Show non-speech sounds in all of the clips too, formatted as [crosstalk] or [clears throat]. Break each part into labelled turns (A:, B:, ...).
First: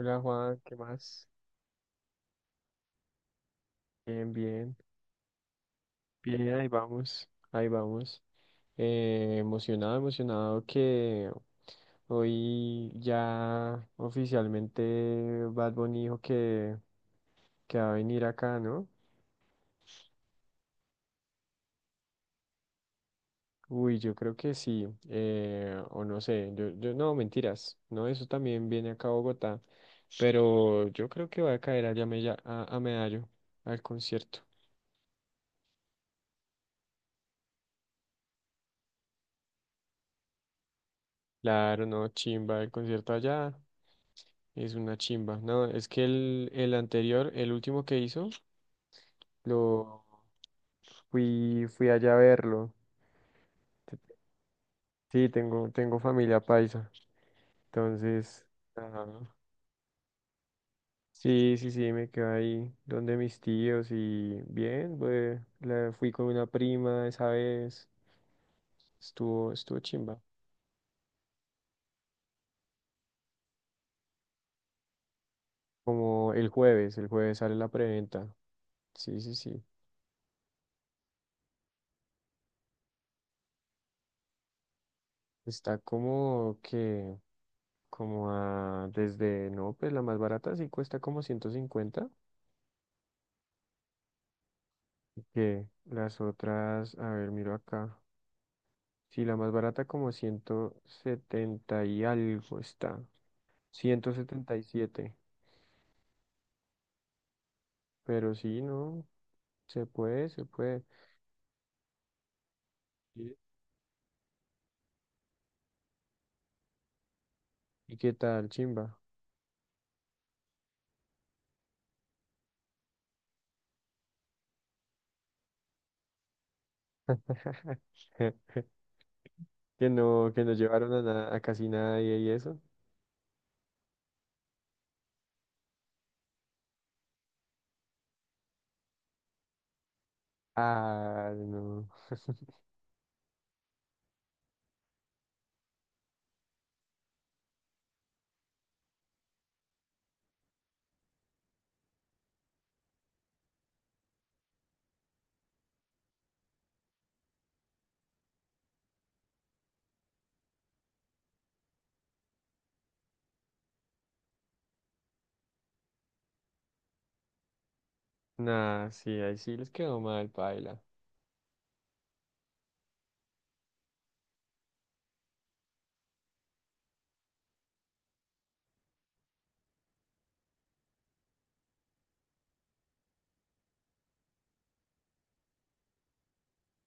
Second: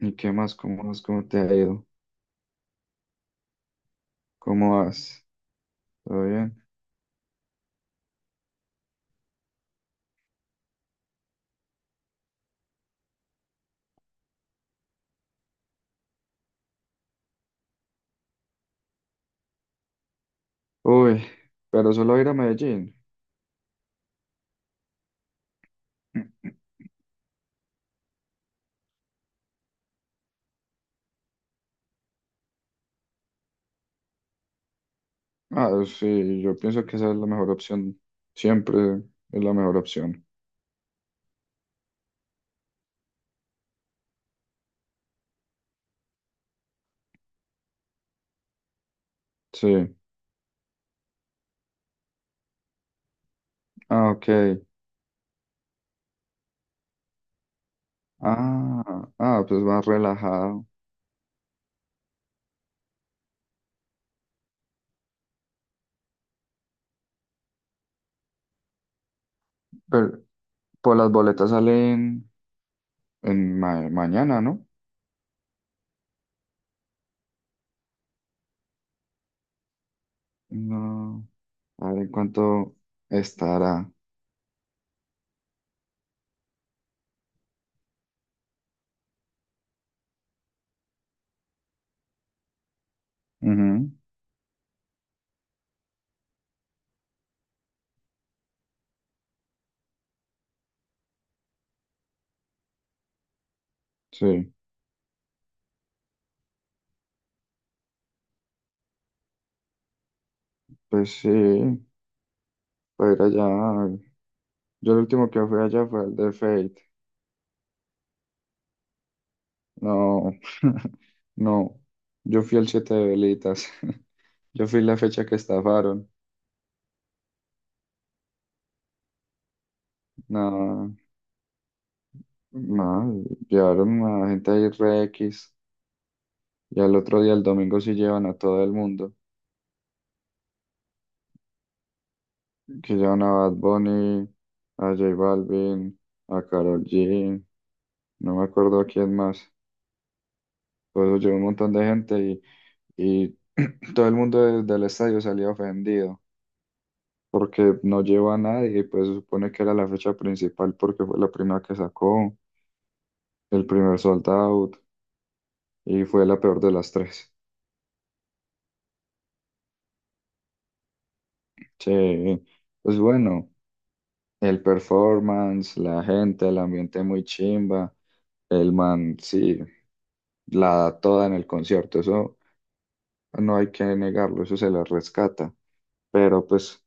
A: ¿Y qué más?
B: Juan, ¿qué
A: ¿Cómo vas? ¿Cómo
B: más?
A: te ha ido?
B: Bien, bien,
A: ¿Cómo vas? ¿Todo
B: bien,
A: bien?
B: ahí vamos, ahí vamos. Emocionado, emocionado que hoy ya oficialmente Bad Bunny dijo que va a venir acá, ¿no?
A: Uy, pero solo ir a Medellín.
B: Uy, yo creo que sí, o no sé, yo no, mentiras, no, eso también viene acá a Bogotá, pero yo creo que va a caer allá a, a Medallo, al concierto.
A: Ah, sí, yo pienso que esa es la mejor opción. Siempre es la mejor opción.
B: Claro, no, chimba, el concierto allá. Es una chimba. No, es que el anterior, el último que hizo,
A: Sí.
B: lo fui allá a verlo. Te-
A: Ah, ok.
B: Sí, tengo familia paisa. Entonces, ajá.
A: Ah, ah, pues más relajado.
B: Sí, sí, sí, me quedé ahí donde mis tíos y bien, pues, fui con una prima esa vez. Estuvo chimba.
A: Pero por las boletas salen en mañana, ¿no?
B: Como el jueves sale la preventa. Sí, sí, sí.
A: No. A ver en cuánto estará.
B: Está como que. Como a, desde, no, pues la más barata sí cuesta como 150,
A: Ujú,
B: que las otras, a ver, miro acá, sí, la más barata como 170 y algo está, ciento
A: sí.
B: setenta y siete pero sí, no, se puede, se puede.
A: Pues sí, para ir
B: Sí.
A: allá. Yo el último que fui allá fue el de Fate.
B: ¿Y qué tal, chimba?
A: No, [laughs] no. Yo fui el 7 de velitas. [laughs] Yo fui la fecha que estafaron.
B: [laughs] Que no, que nos llevaron
A: No,
B: a, a casi nadie y eso.
A: no. Llevaron a gente de re X. Y al otro día, el domingo, sí llevan a todo el mundo.
B: Ah, no.
A: Que llevan a Bad Bunny, a J Balvin, a Karol G. No me acuerdo a quién más. Por eso llevó un montón de gente y [clears throat] todo el mundo desde el estadio salía ofendido. Porque no llevó a nadie y pues se supone que era la fecha principal porque fue la primera que sacó, el primer sold out, y fue la peor de las tres.
B: Nah, sí, ahí sí les quedó mal, paila.
A: Che, pues bueno, el performance, la gente, el ambiente muy chimba, el man, sí, la da toda en el concierto, eso no hay que negarlo, eso se le rescata. Pero pues,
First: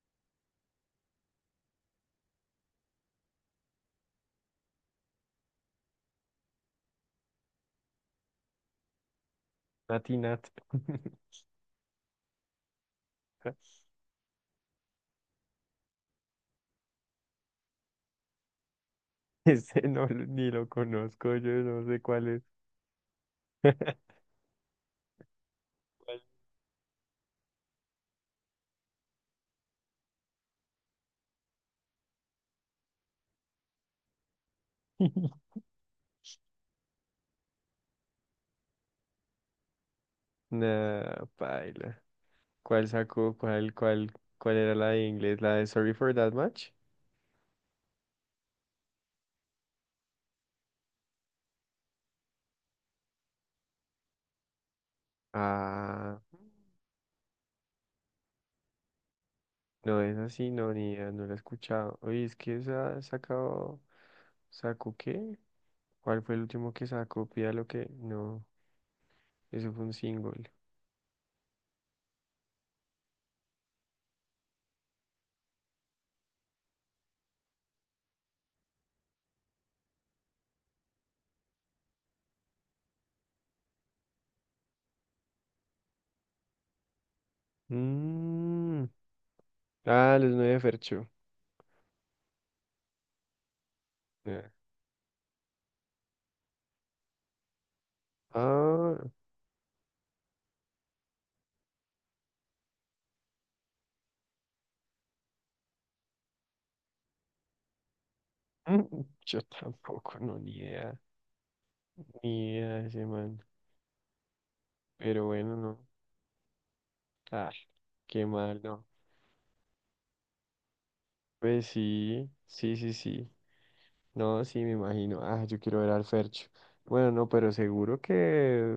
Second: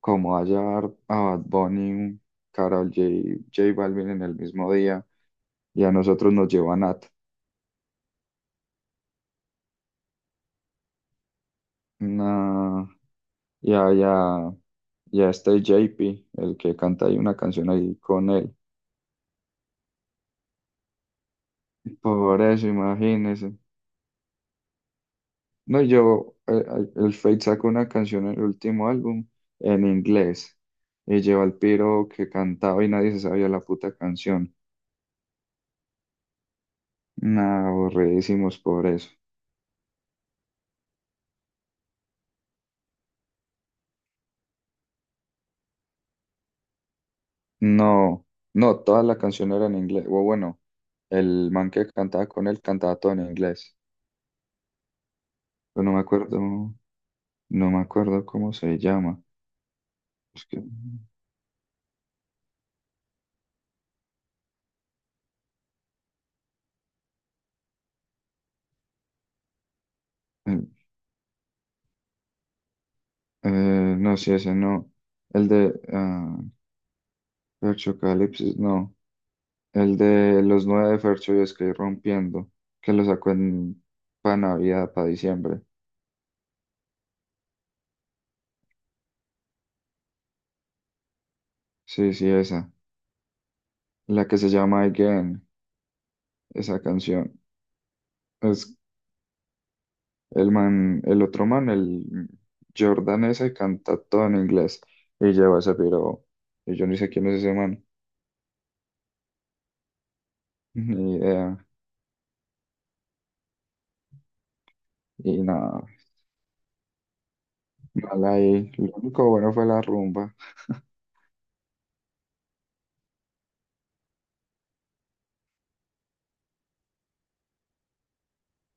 A: como va a llevar a Bad Bunny, Karol J, J Balvin en el mismo día, y a nosotros nos lleva Nat,
B: Natinat.
A: nah, y
B: [laughs]
A: a, y a- y a este JP, el que canta ahí una canción ahí con él.
B: [laughs] Ese no, ni lo conozco, yo no sé cuál
A: Por
B: es.
A: eso, imagínese.
B: [laughs]
A: No, yo, el Fate sacó una canción en el último álbum en inglés y lleva al piro que cantaba y nadie se sabía la puta canción.
B: [laughs]
A: Nah, aburridísimos por eso.
B: Nah, paila. ¿Cuál sacó? ¿Cuál era la de inglés? ¿La de Sorry for That Much?
A: No, no, toda la canción era en inglés. O bueno, el man que cantaba con él cantaba todo en inglés. Pero no me
B: Ah,
A: acuerdo, no me acuerdo cómo se llama.
B: no, es
A: Es
B: así,
A: que,
B: no, ni idea, no la he escuchado. Oye, es que esa ha sacado. ¿Sacó qué? ¿Cuál fue el último que sacó? Pida lo que. No, eso fue un single.
A: eh, eh, no, sí, ese no. El de ah, Perchocalypsis, no. El de los 9 de Fercho y Sky Rompiendo, que lo sacó en para Navidad, para diciembre.
B: Mm. Ah, los nueve Fercho.
A: Sí, sí, esa. La que se
B: Ah,
A: llama Again, esa canción. Es
B: ah,
A: el man, el otro man, el Jordan ese canta todo en inglés y lleva ese piro. Y yo ni sé quién es ese man,
B: [laughs] yo tampoco, no, ni
A: [laughs]
B: idea.
A: ni idea.
B: Mira ese man. Pero
A: Y
B: bueno, no.
A: nada,
B: Ah,
A: mal
B: qué mal,
A: ahí.
B: no.
A: Lo único bueno fue la rumba.
B: Pues sí, sí, sí, sí. No, sí, me imagino. Ah, yo quiero ver al Fercho. Bueno, no, pero seguro que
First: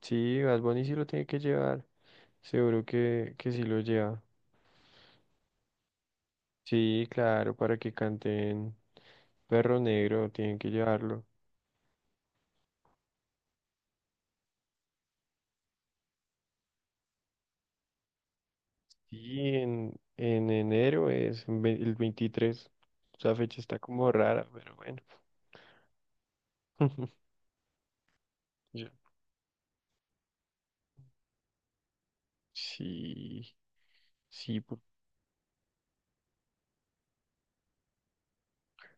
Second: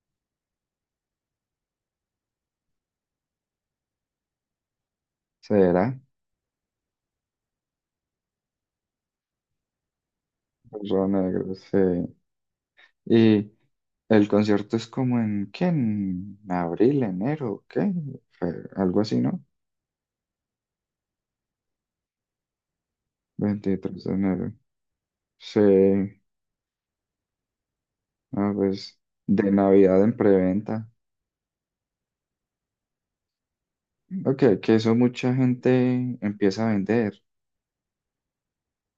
B: sí, Bad Bunny sí lo tiene que llevar. Seguro que sí lo lleva.
A: ¿Será?
B: Sí, claro, para que canten Perro Negro, tienen que
A: Los
B: llevarlo.
A: negros, sí. El concierto es como en, ¿qué? ¿En abril, enero, qué? Algo así, ¿no?
B: Y en enero es el 23. Esa fecha está
A: veintitrés
B: como
A: de
B: rara,
A: enero.
B: pero bueno.
A: Sí,
B: [laughs]
A: ah,
B: Yo-
A: pues de Navidad en preventa.
B: Sí.
A: Ok,
B: Sí,
A: que eso mucha gente empieza a vender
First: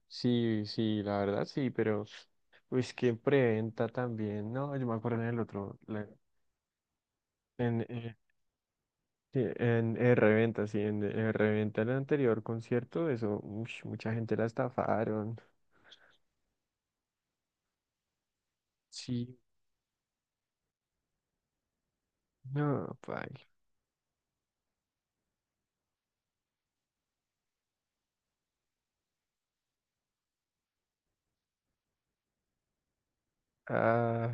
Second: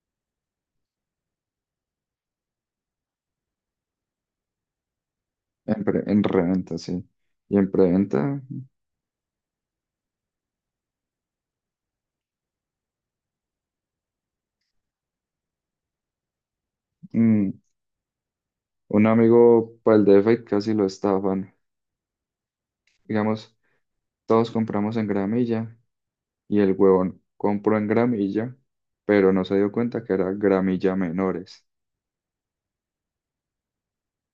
B: sí, sí, la verdad sí, pero pues que preventa también, no, yo me acuerdo en el otro,
A: en reventa, sí. Y en
B: en,
A: preventa,
B: sí, en, reventa, sí, en reventa el anterior concierto, eso, ush, mucha gente la estafaron,
A: mm, un
B: sí,
A: amigo para el DF casi lo estafan.
B: no, paila,
A: Digamos, todos compramos en gramilla y el huevón compró en gramilla, pero no se dio cuenta que era gramilla menores.
B: ah,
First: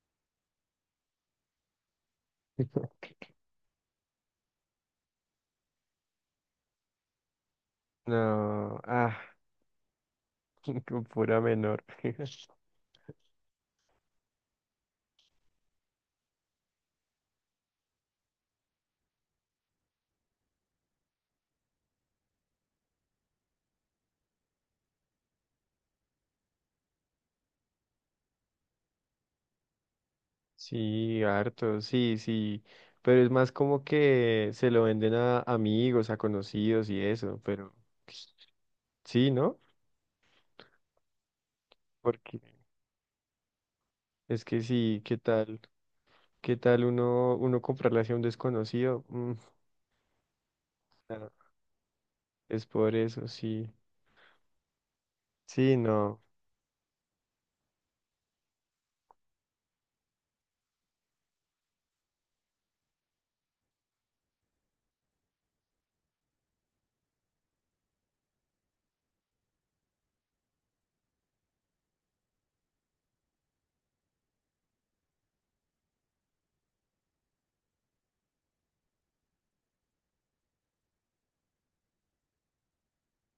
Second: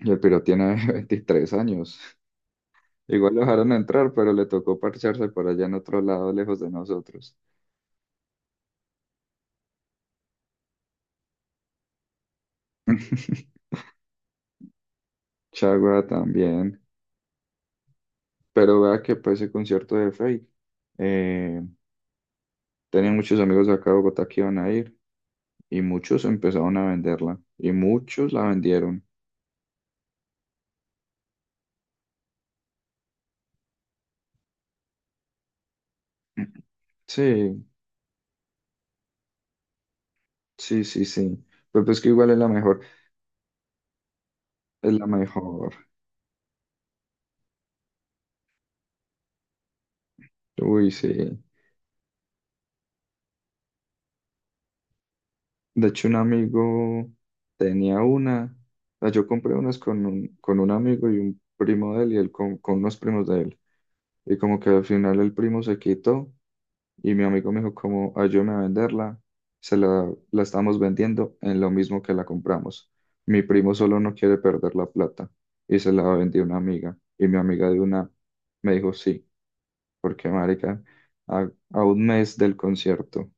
A: Y el piro tiene [laughs] 23 años.
B: [laughs]
A: Igual lo dejaron entrar, pero le tocó parcharse por allá en otro lado, lejos de nosotros.
B: no, ah, [laughs] con pura menor, [laughs]
A: [laughs] Chagua también. Pero vea que para ese concierto de Fate, eh, tenía muchos amigos de acá de Bogotá que iban a ir y muchos empezaron a venderla y muchos la vendieron.
B: sí, harto, sí, sí, pero es más como que se lo venden a amigos, a
A: [clears throat]
B: conocidos y eso,
A: Sí,
B: pero... Sí, ¿no?
A: sí, sí, sí. Pero pues que igual es
B: Porque
A: la mejor,
B: es que
A: es
B: sí,
A: la
B: ¿qué tal?
A: mejor.
B: ¿Qué tal uno comprarle hacia un desconocido? Mm,
A: Uy,
B: no,
A: sí.
B: es por eso, sí. Sí,
A: De hecho, un
B: no.
A: amigo tenía una. Ah, yo compré unas con un, amigo y un primo de él y él con unos primos de él. Y como que al final el primo se quitó y mi amigo me dijo como ayúdame a venderla. La estamos vendiendo en lo mismo que la compramos. Mi primo solo no quiere perder la plata y se la vendió una amiga. Y mi amiga de una me dijo sí, porque marica, a un mes del concierto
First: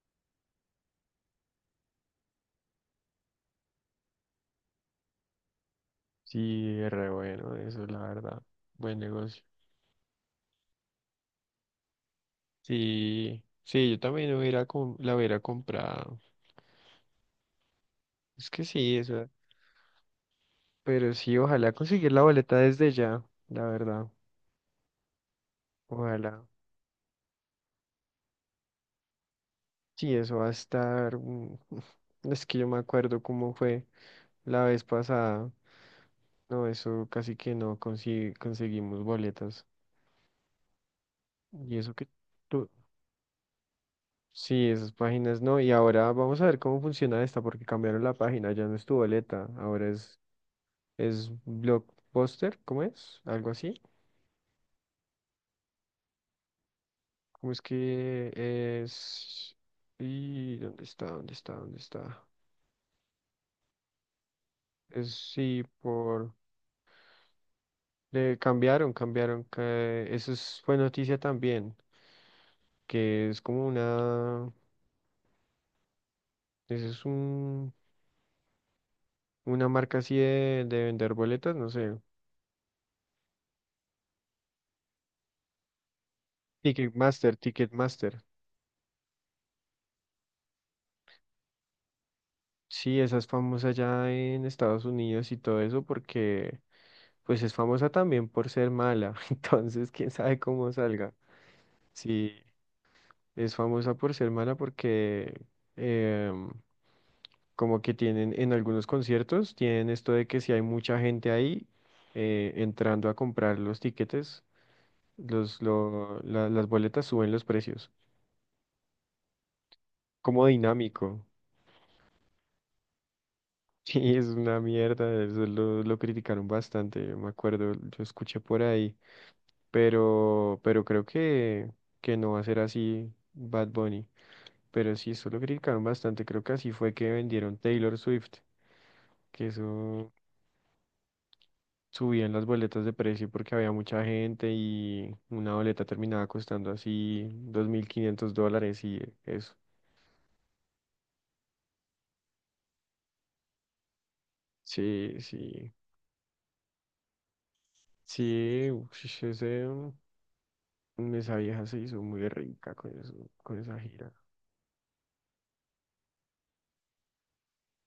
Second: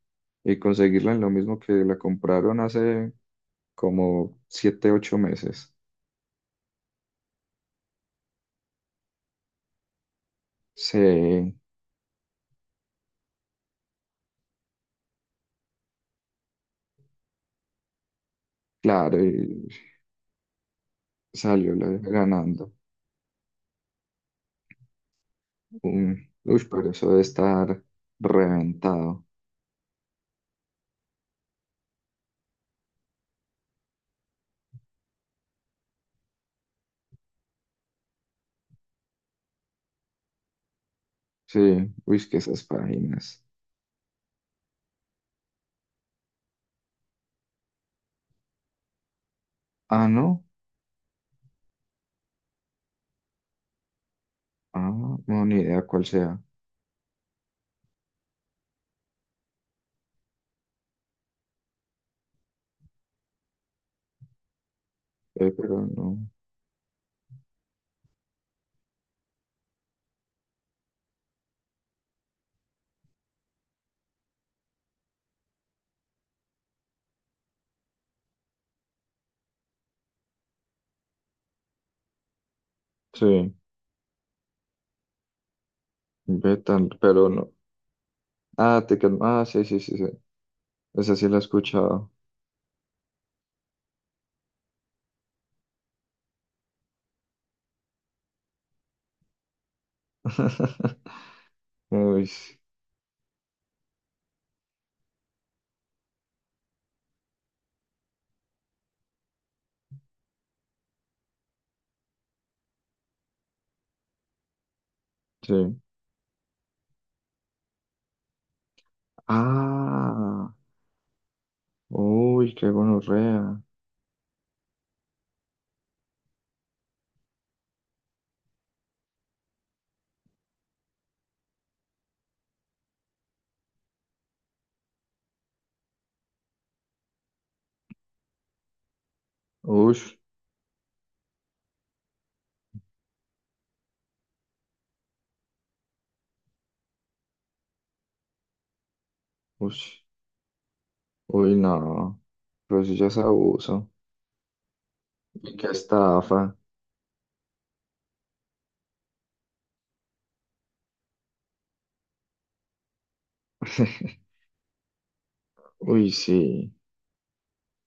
A: y conseguirla en lo mismo que la compraron hace como 7, 8 meses.
B: Sí, es re bueno, eso la verdad. Buen negocio.
A: Sí,
B: Sí, sí, yo también hubiera, la hubiera comprado. Es que sí,
A: claro,
B: eso.
A: y
B: Pero sí, ojalá
A: salió
B: conseguir la boleta
A: ganando.
B: desde ya, la verdad. Ojalá.
A: Uy, pero eso debe estar reventado.
B: Sí, eso va a estar. Mm. [laughs] Es que yo me acuerdo cómo fue la vez pasada. No, eso casi que no consigue, conseguimos boletas.
A: Sí,
B: Y eso que
A: uy, es que esas
B: tú,
A: páginas.
B: sí, esas páginas no. Y ahora vamos a ver cómo funciona esta, porque cambiaron la página, ya no es tu boleta, ahora
A: Ah,
B: es,
A: no.
B: es Blockbuster, ¿cómo es? Algo así.
A: Ah, no, ni idea cuál sea.
B: ¿Cómo es que es? ¿Y dónde está? ¿Dónde está? ¿Dónde está? Es sí,
A: Pero no.
B: por. Le cambiaron, cambiaron. Fue noticia también, que es como una. Eso es un Una marca así de vender boletas, no sé.
A: Sí, ve tan, pero
B: Ticketmaster,
A: no.
B: Ticketmaster.
A: Ah, sí, sí, sí, sí. Esa sí la he escuchado.
B: Sí, esa es famosa ya en Estados Unidos y todo eso porque pues es famosa también por ser mala. [laughs] Entonces, quién sabe cómo
A: [laughs]
B: salga.
A: Uy,
B: Sí,
A: sí.
B: es famosa por ser mala porque em, como que tienen en algunos conciertos, tienen esto de que si hay mucha gente ahí, entrando a comprar los tiquetes,
A: Sí.
B: las boletas suben los precios. Como
A: Ah,
B: dinámico.
A: uy, qué gonorrea.
B: Sí, es una mierda, eso lo criticaron bastante, yo me acuerdo, yo escuché por ahí, pero creo que no va a ser así Bad Bunny, pero sí, eso lo criticaron bastante, creo que así fue que vendieron Taylor Swift, que
A: Uy,
B: eso subían las boletas de precio porque había mucha gente y una boleta terminaba costando así $2.500 y eso.
A: uy. Uy, no, pero eso ya es abuso.
B: Sí,
A: Y qué
B: sí,
A: estafa.
B: sí, ush, esa vieja se hizo muy rica con eso, con esa gira.
A: [laughs] Uy, sí,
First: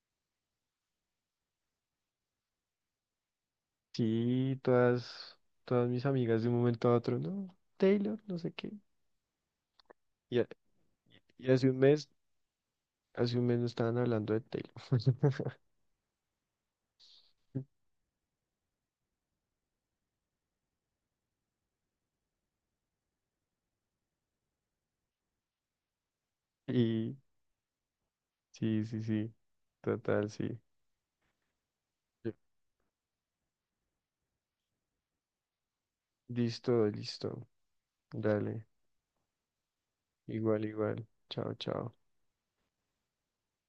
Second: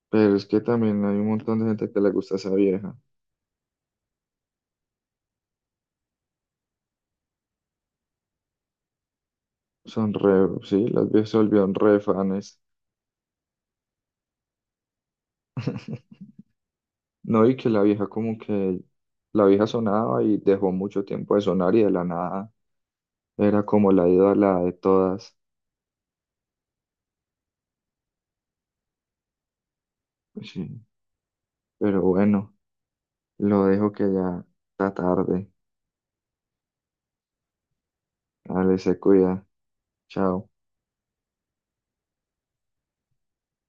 A: pero es que también hay un montón de gente que le gusta esa vieja.
B: Sí, todas, todas mis amigas de un momento a otro, no, Taylor, no sé qué.
A: Son
B: Y, a-
A: re, sí, las viejas se
B: y
A: volvieron re fanes.
B: hace un mes no estaban hablando de Taylor. [laughs]
A: [laughs] No, y que la vieja como que, la vieja sonaba y dejó mucho tiempo de sonar y de la nada era como la ídola de todas.
B: Y sí, sí, sí, total, sí.
A: Sí, pero bueno, lo dejo que ya está tarde.
B: Listo, listo. Dale,
A: Dale, se cuida. Chao.
B: igual, igual. Chao, chao.